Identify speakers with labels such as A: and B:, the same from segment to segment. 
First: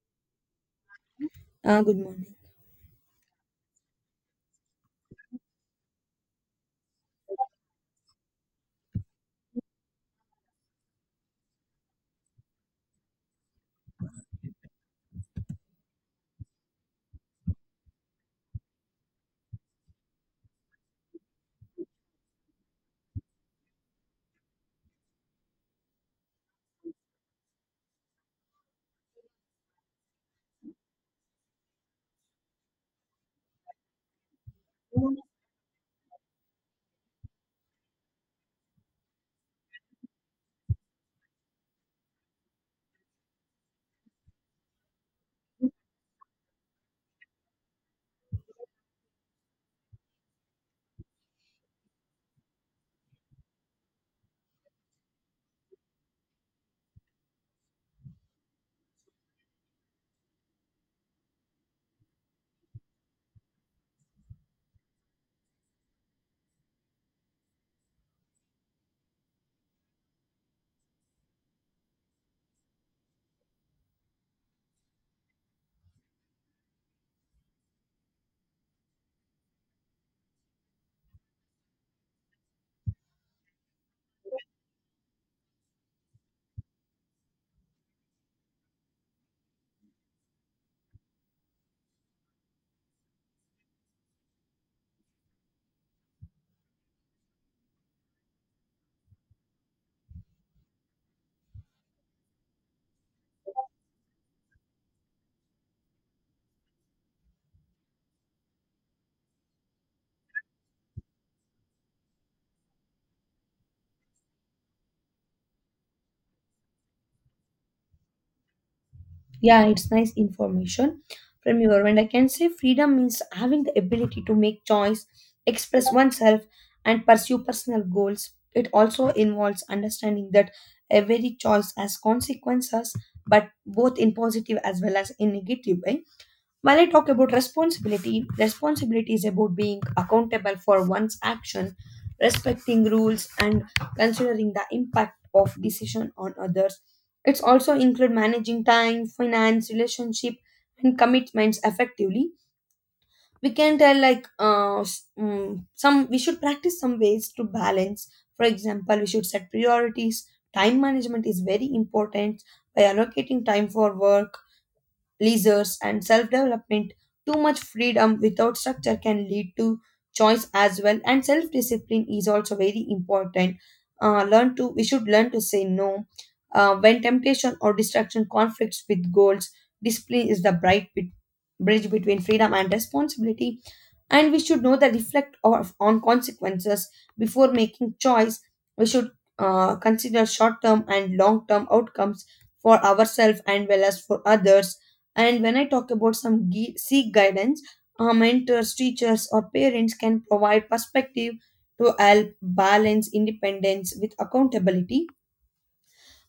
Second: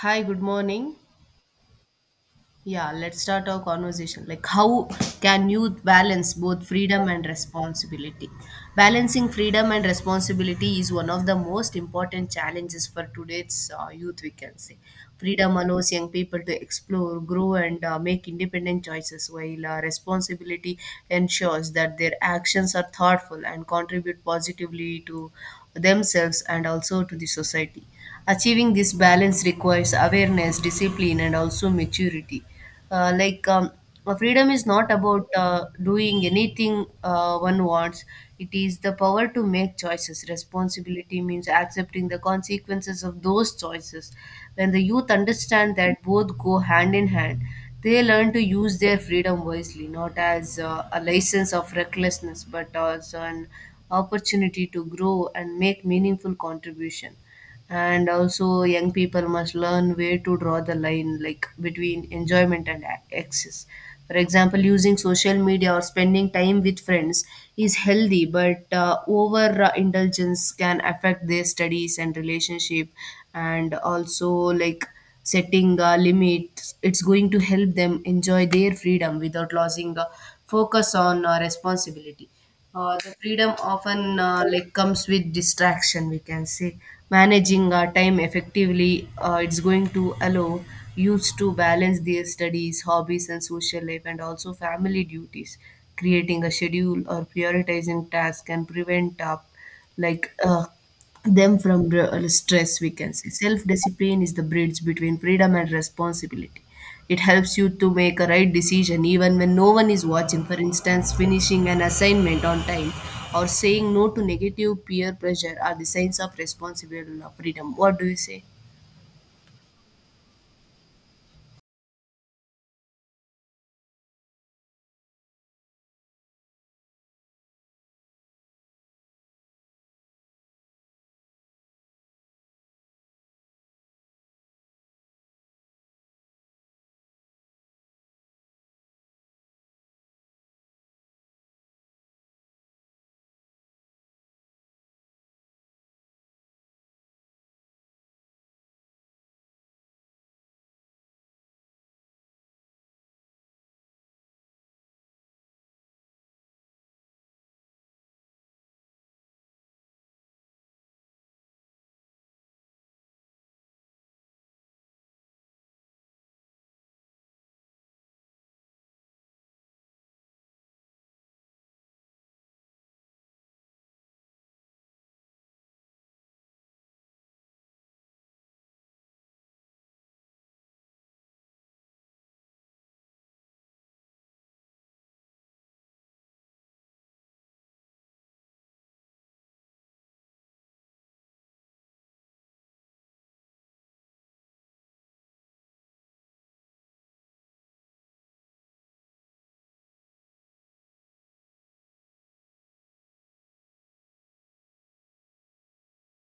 A: Hi, good morning.
B: Good morning.
A: Yeah, let's start our conversation. Like, how can youth balance both freedom and responsibility? Balancing freedom and responsibility is one of the most important challenges for today's youth, we can say. Freedom allows young people to explore, grow, and make independent choices, while responsibility ensures that their actions are thoughtful and contribute positively to themselves and also to the society. Achieving this balance requires awareness, discipline, and also maturity. Uh, like um, Freedom is not about doing anything one wants. It is the power to make choices. Responsibility means accepting the consequences of those choices. When the youth understand that both go hand in hand, they learn to use their freedom wisely, not as a license of recklessness, but as an opportunity to grow and make meaningful contribution. And also, young people must learn where to draw the line, like between enjoyment and excess. For example, using social media or spending time with friends is healthy, but over indulgence can affect their studies and relationship. And also, like, setting a limit, it's going to help them enjoy their freedom without losing focus on responsibility. The freedom often, like, comes with distraction, we can say. Managing our time effectively, it's going to allow youths to balance their studies, hobbies, and social life, and also family duties. Creating a schedule or prioritizing tasks can prevent like uh, them from the stress, we can say. Self discipline is the bridge between freedom and responsibility. It helps you to make a right decision even when no one is watching. For instance, finishing an assignment on time or saying no to negative peer pressure are the signs of responsible freedom. What do you say?
B: Yeah, it's nice information from your end. I can say freedom means having the ability to make choice, express oneself, and pursue personal goals. It also involves understanding that every choice has consequences, but both in positive as well as in negative way. While I talk about responsibility, responsibility is about being accountable for one's action, respecting rules, and considering the impact of decision on others. It's also include managing time, finance, relationship, and commitments effectively. We can tell like some we should practice some ways to balance. For example, we should set priorities. Time management is very important by allocating time for work, leisures, and self development. Too much freedom without structure can lead to choice as well, and self discipline is also very important. Learn to We should learn to say no when temptation or distraction conflicts with goals. Discipline is the bridge between freedom and responsibility, and we should know the reflect of, on consequences before making choice. We should consider short term and long term outcomes for ourselves and well as for others. And when I talk about seek guidance, mentors, teachers, or parents can provide perspective to help balance independence with accountability.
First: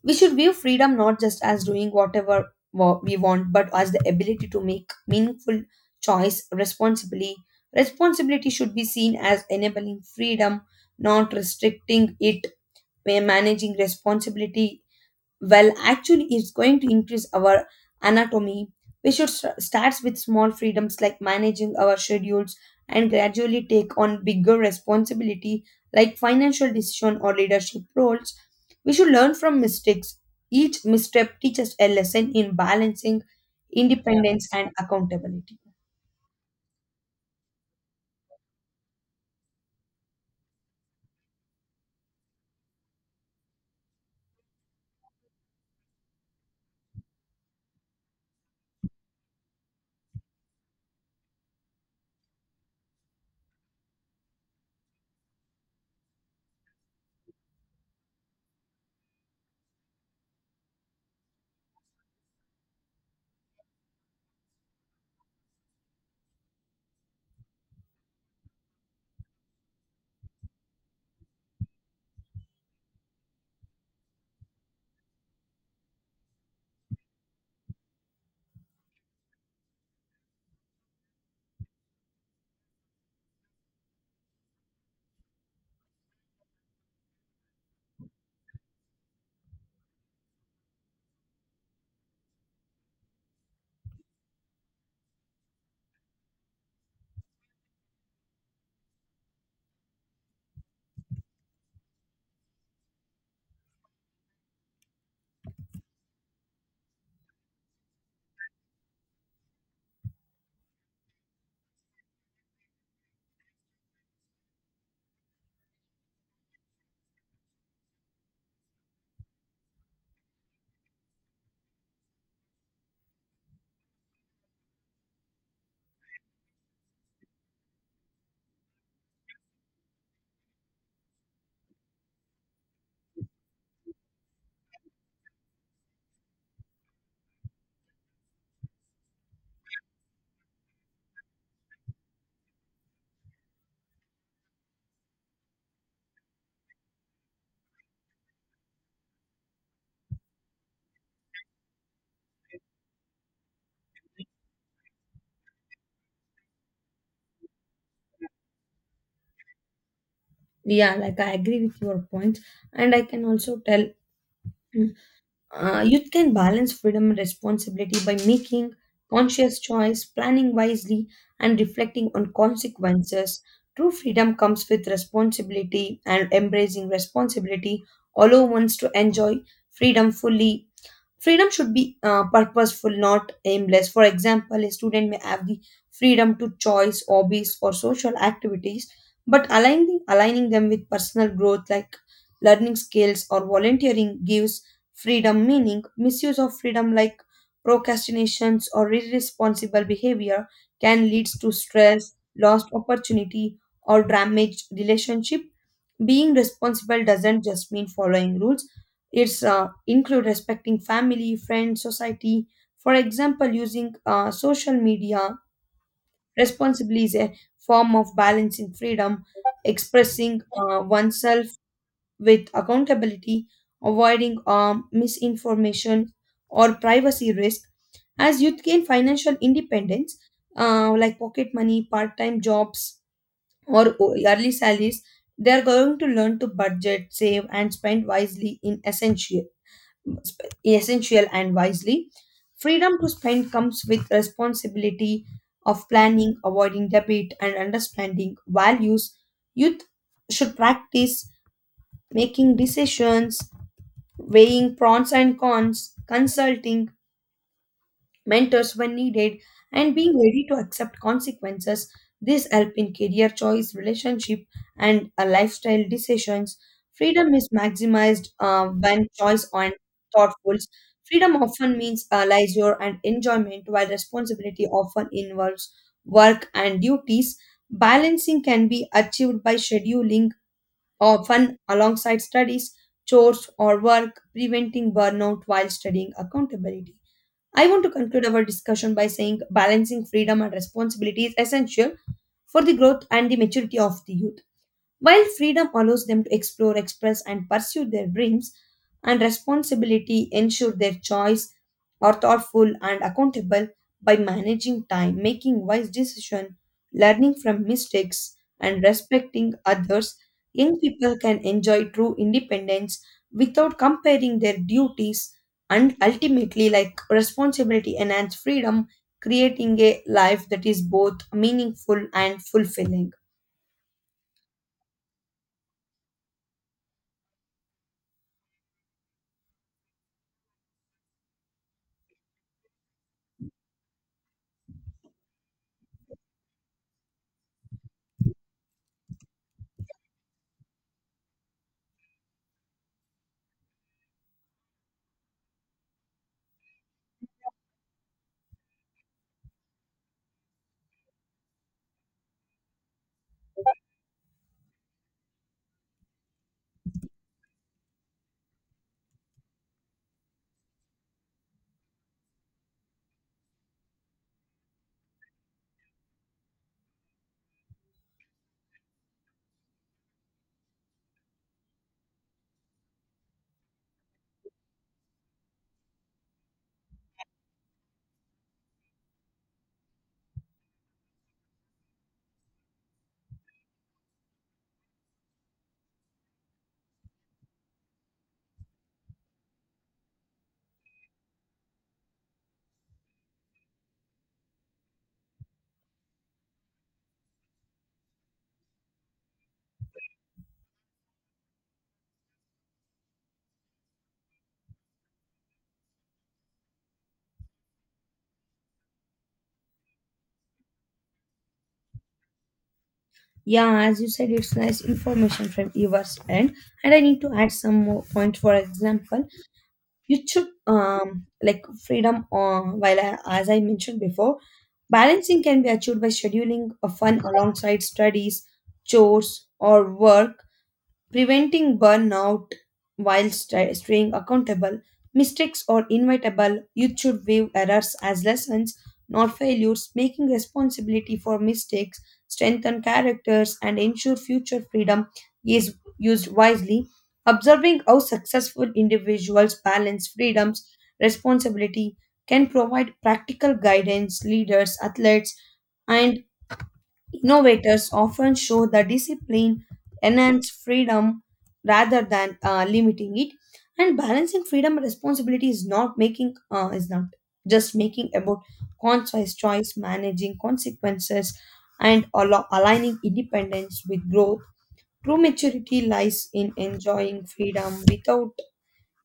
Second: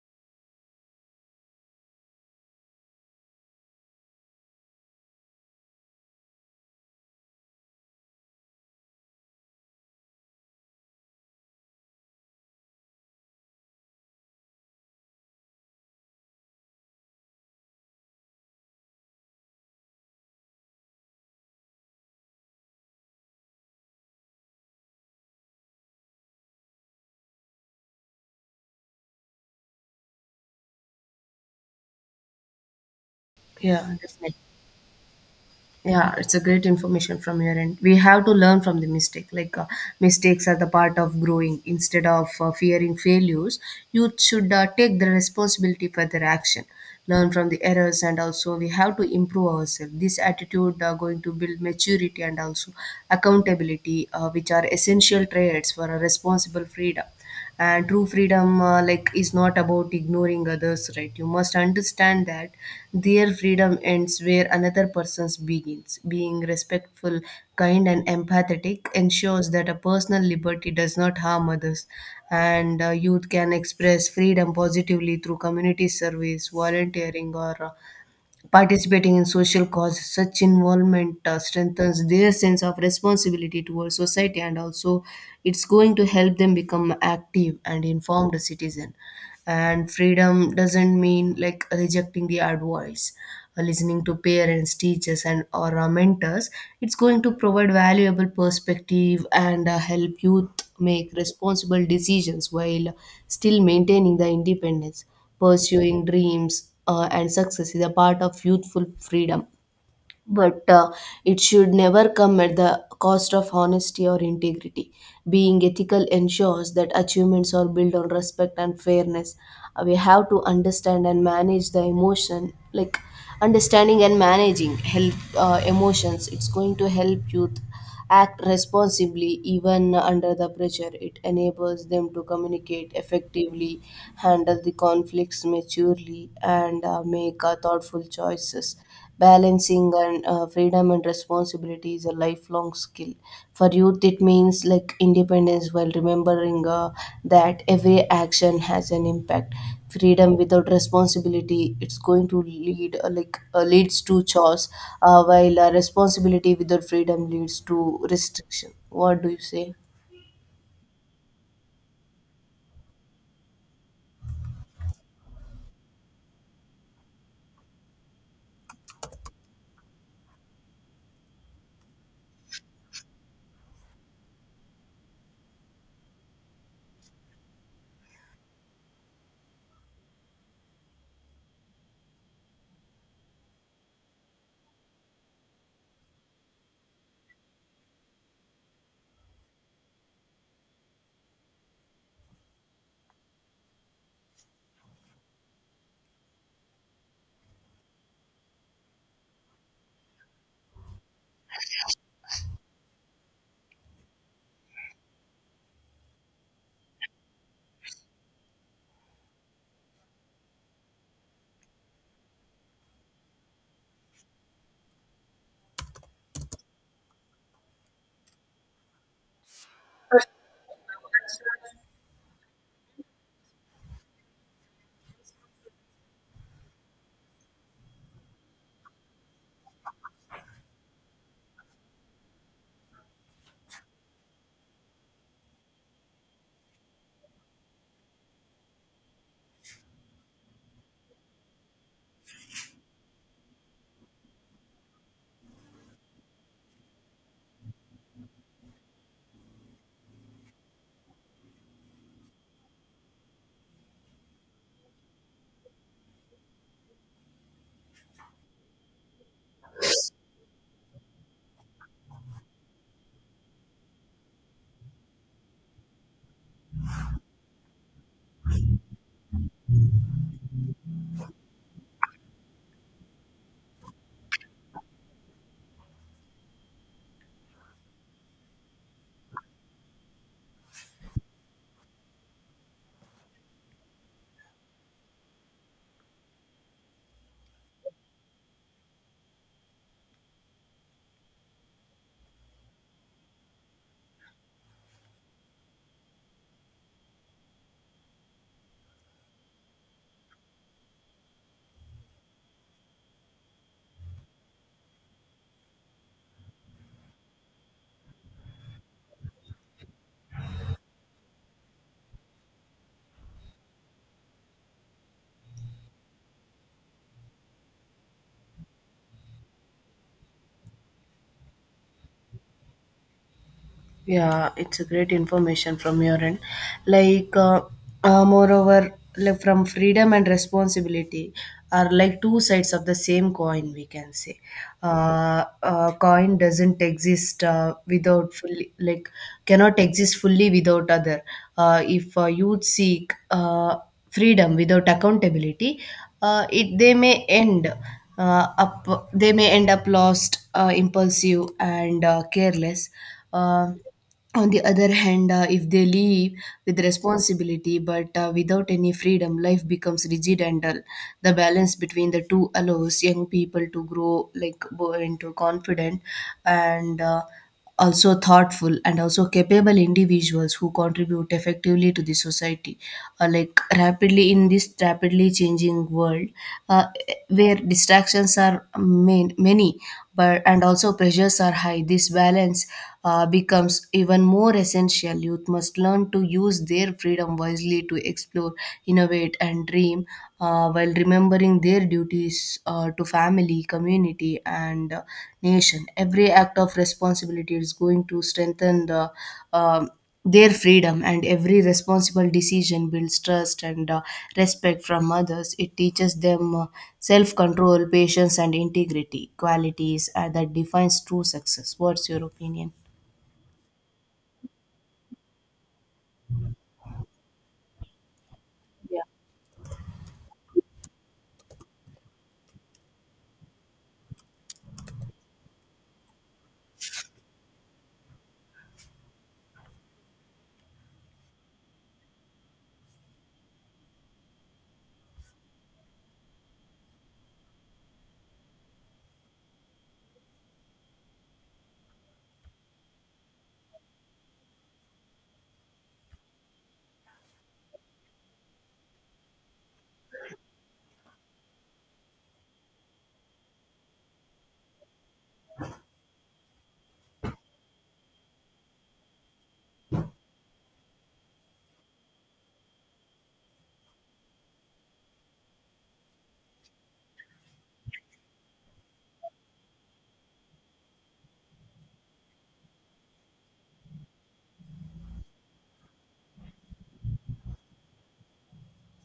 B: We should view freedom not just as doing we want, but as the ability to make meaningful choice responsibly. Responsibility should be seen as enabling freedom, not restricting it. We're managing responsibility well actually is going to increase our anatomy. We should start with small freedoms like managing our schedules and gradually take on bigger responsibility, like financial decision or leadership roles. We should learn from mistakes. Each misstep teaches a lesson in balancing
A: Yeah, definitely.
B: independence and accountability.
A: Yeah, it's a great information from your end. We have to learn from the mistake, like, mistakes are the part of growing. Instead of fearing failures, youth should take the responsibility for their action, learn from the errors, and also we have to improve ourselves. This attitude are going to build maturity and also accountability, which are essential traits for a responsible freedom. And true freedom, like, is not about ignoring others right. You must understand that their freedom ends where another person's begins. Being respectful, kind, and empathetic ensures that a personal liberty does not harm others. And youth can express freedom positively through community service, volunteering, or participating in social causes. Such involvement strengthens their sense of responsibility towards society, and also it's going to help them become active and informed citizen. And freedom doesn't mean, like, rejecting the advice. Listening to parents, teachers, and or our mentors, it's going to provide valuable perspective and help youth make responsible decisions while still maintaining the independence. Pursuing dreams and success is a part of youthful freedom, but it should never come at the cost of honesty or integrity. Being ethical ensures that achievements are built on respect and fairness. We have to understand and manage the emotion, like, understanding and managing help emotions. It's going to help youth act responsibly even under the pressure. It enables them to communicate effectively, handle the conflicts maturely, and make thoughtful choices. Balancing and freedom and responsibility is a lifelong skill. For youth, it means, like, independence, while remembering that every action has an impact. Freedom without responsibility, it's going to leads to chores, while responsibility without freedom leads to restriction. What do you say?
B: Yeah, like I agree with your point, and I can also tell youth can balance freedom and responsibility by making conscious choice, planning wisely, and reflecting on consequences. True freedom comes with responsibility, and embracing responsibility allows ones to enjoy freedom fully. Freedom should be purposeful, not aimless. For example, a student may have the freedom to choice hobbies or social activities, but aligning them with personal growth like learning skills or volunteering gives freedom meaning. Misuse of freedom like procrastinations or irresponsible behavior can lead to stress, lost opportunity, or damaged relationship. Being responsible doesn't just mean following rules. It's include respecting family, friends, society. For example, using social media responsibly is a form of balancing freedom, expressing oneself with accountability, avoiding misinformation or privacy risk. As youth gain financial independence, like pocket money, part-time jobs, or yearly salaries, they are going to learn to budget, save, and spend wisely in essential and wisely. Freedom to spend comes with responsibility of planning, avoiding debit, and understanding values. Youth should practice making decisions, weighing pros and cons, consulting mentors when needed, and being ready to accept consequences. This help in career choice, relationship, and lifestyle decisions. Freedom is maximized when choice and thoughtful. Freedom often means leisure and enjoyment, while responsibility often involves work and duties. Balancing can be achieved by scheduling or fun alongside studies, chores, or work, preventing burnout while studying accountability. I want to conclude our discussion by saying balancing freedom and responsibility is essential for the growth and the maturity of the youth. While freedom allows them to explore, express, and pursue their dreams, and responsibility ensure their choice are thoughtful and accountable, by managing time, making wise decisions, learning from mistakes, and respecting others, young people can enjoy true independence without comparing their duties, and ultimately like responsibility enhance freedom, creating a life that is both meaningful and fulfilling.
A: Yeah, it's a great information from your end. Like, uh, Moreover, like, from freedom and responsibility are like two sides of the same coin, we can say. Coin doesn't exist without fully, like, cannot exist fully without other. If you seek, freedom without accountability, it they may end up lost, impulsive, and careless. Uh, on the other hand, if they live with responsibility but without any freedom, life becomes rigid and dull. The balance between the two allows young people to grow into confident and also thoughtful and also capable individuals who contribute effectively to the society. Like rapidly In this rapidly changing world, uh, where distractions are many, but and also pressures are high, this balance becomes even more essential. Youth must learn to use their freedom wisely to explore, innovate, and dream, while remembering their duties to family, community, and nation. Every act of responsibility is going to strengthen um their freedom. And every responsible decision builds trust and respect from others. It teaches them self-control, patience, and integrity, qualities that defines true success. What's your opinion?
B: Yeah, as you said, it's nice information from your end, and I need to add some more point. For example, you should like freedom on while I, as I mentioned before, balancing can be achieved by scheduling a fun alongside studies, chores, or work. Preventing burnout while staying accountable, mistakes are inevitable. Youth should view errors as lessons, not failures. Making responsibility for mistakes strengthen characters and ensure future freedom is used wisely. Observing how successful individuals balance freedoms, responsibility can provide practical guidance. Leaders, athletes, and innovators often show the discipline enhance freedom rather than limiting it, and balancing freedom and responsibility is not making is not just making about conscious choice, managing consequences, and aligning independence with growth. True maturity lies in enjoying freedom without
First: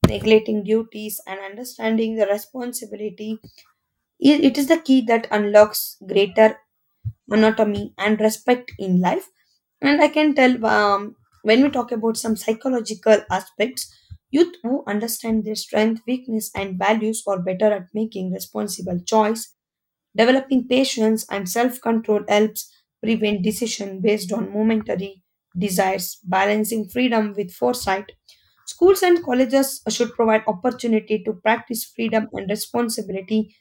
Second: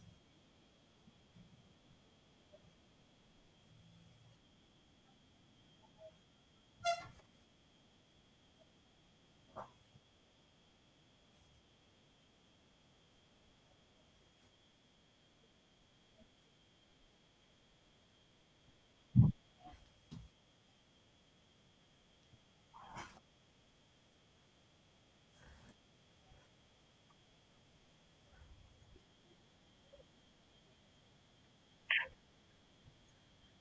B: neglecting duties and understanding the responsibility. It is the key that unlocks greater monotony and respect in life. And I can tell when we talk about some psychological aspects, youth who understand their strength, weakness, and values are better at making responsible choice. Developing patience and self-control helps prevent decision based on momentary desires, balancing freedom with foresight. Schools and colleges should provide opportunity to practice freedom and responsibility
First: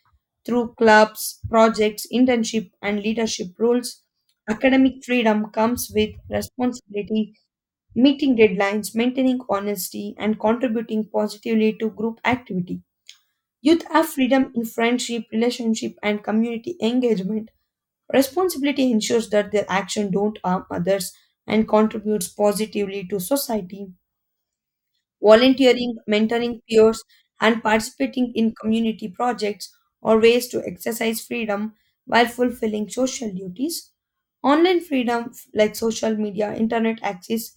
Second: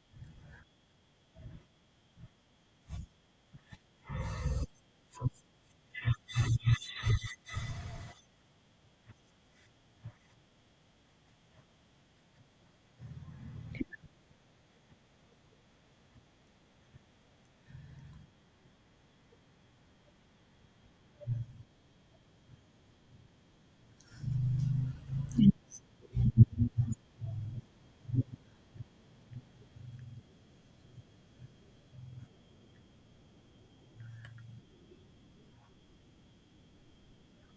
B: through clubs, projects, internship, and leadership roles. Academic freedom comes with responsibility, meeting deadlines, maintaining honesty, and contributing positively to group activity. Youth have freedom in friendship, relationship, and community engagement. Responsibility ensures that their action don't harm others and contributes positively to society. Volunteering, mentoring peers, and participating in community projects are ways to exercise freedom while fulfilling social duties. Online freedom, like social media, internet access,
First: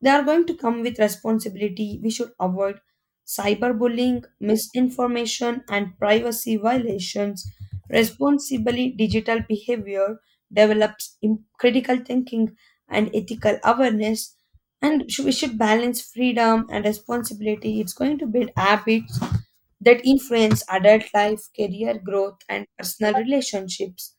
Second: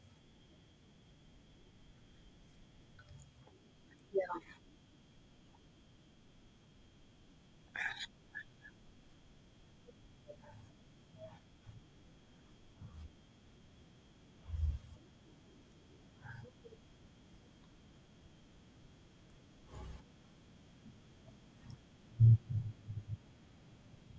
B: they are going to come with responsibility. We should avoid cyberbullying, misinformation, and privacy violations. Responsibly digital behavior develops critical thinking and ethical awareness. And we should balance freedom and responsibility. It's going to build habits that influence adult life, career growth, and personal relationships.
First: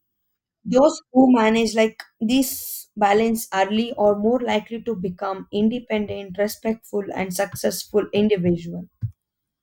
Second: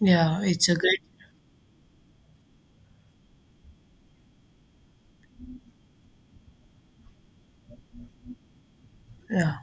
A: Yeah, it's a great
B: Those who manage like this balance early are more likely to become independent, respectful, and successful individual.
A: yeah,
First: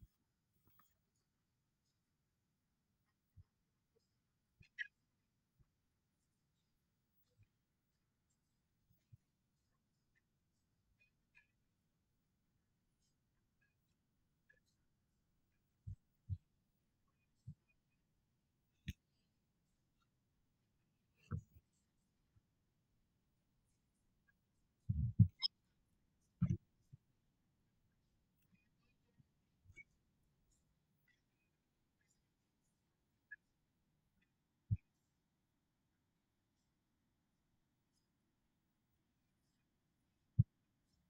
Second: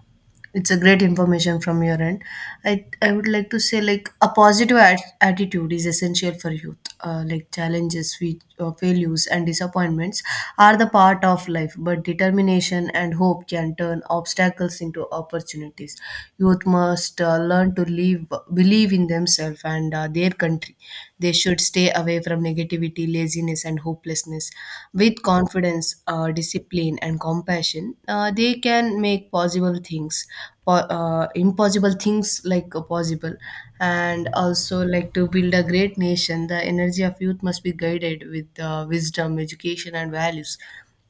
A: it's a great information from your end. I would like to say, like, a positive attitude is essential for youth. Like, challenges, failures, and disappointments are the part of life. But determination and hope can turn obstacles into opportunities. Youth must learn to live, believe in themselves and their country. They should stay away from negativity, laziness, and hopelessness. With confidence, discipline, and compassion, they can make possible things, impossible things, like, possible. And also, like, to build a great nation, the energy of youth must be guided with wisdom, education, and values.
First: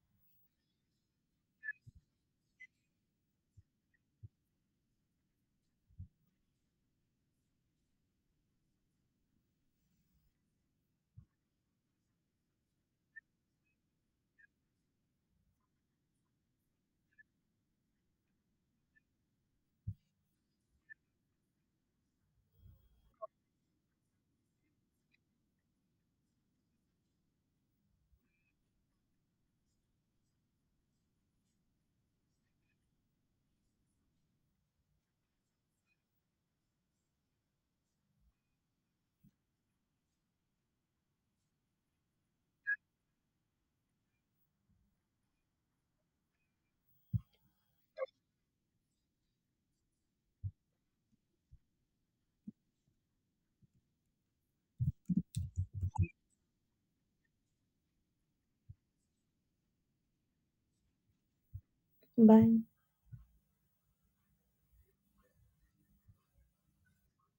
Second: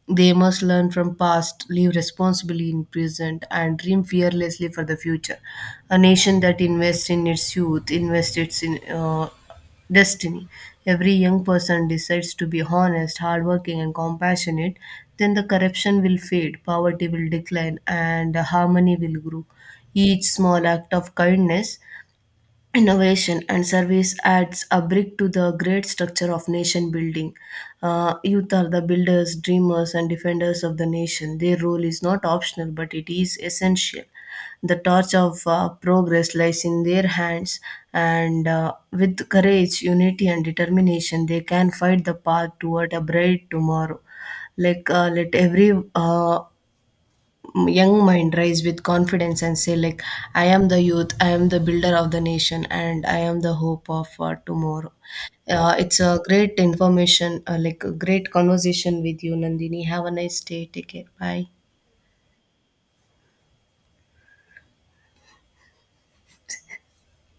A: They must learn from past, live responsibly in present, and dream fearlessly for the future. A nation that invests in its youth invests its in destiny. Every young person decides to be honest, hardworking, and compassionate, then the corruption will fade, poverty will decline, and harmony will grow. Each small act of kindness, innovation, and service adds a brick to the great structure of nation building. Uh, youth are the builders, dreamers, and defenders of the nation. Their role is not optional, but it is essential. The torch of progress lies in their hands. And with courage, unity, and determination, they can fight the path toward a bright tomorrow. Let every young mind rise with confidence and say, like, I am the youth, I am the builder of the nation, and I am the hope of tomorrow. Uh, it's a great information, like, a great conversation with you, Nandini. Have a nice day. Take care. Bye.
B: Bye.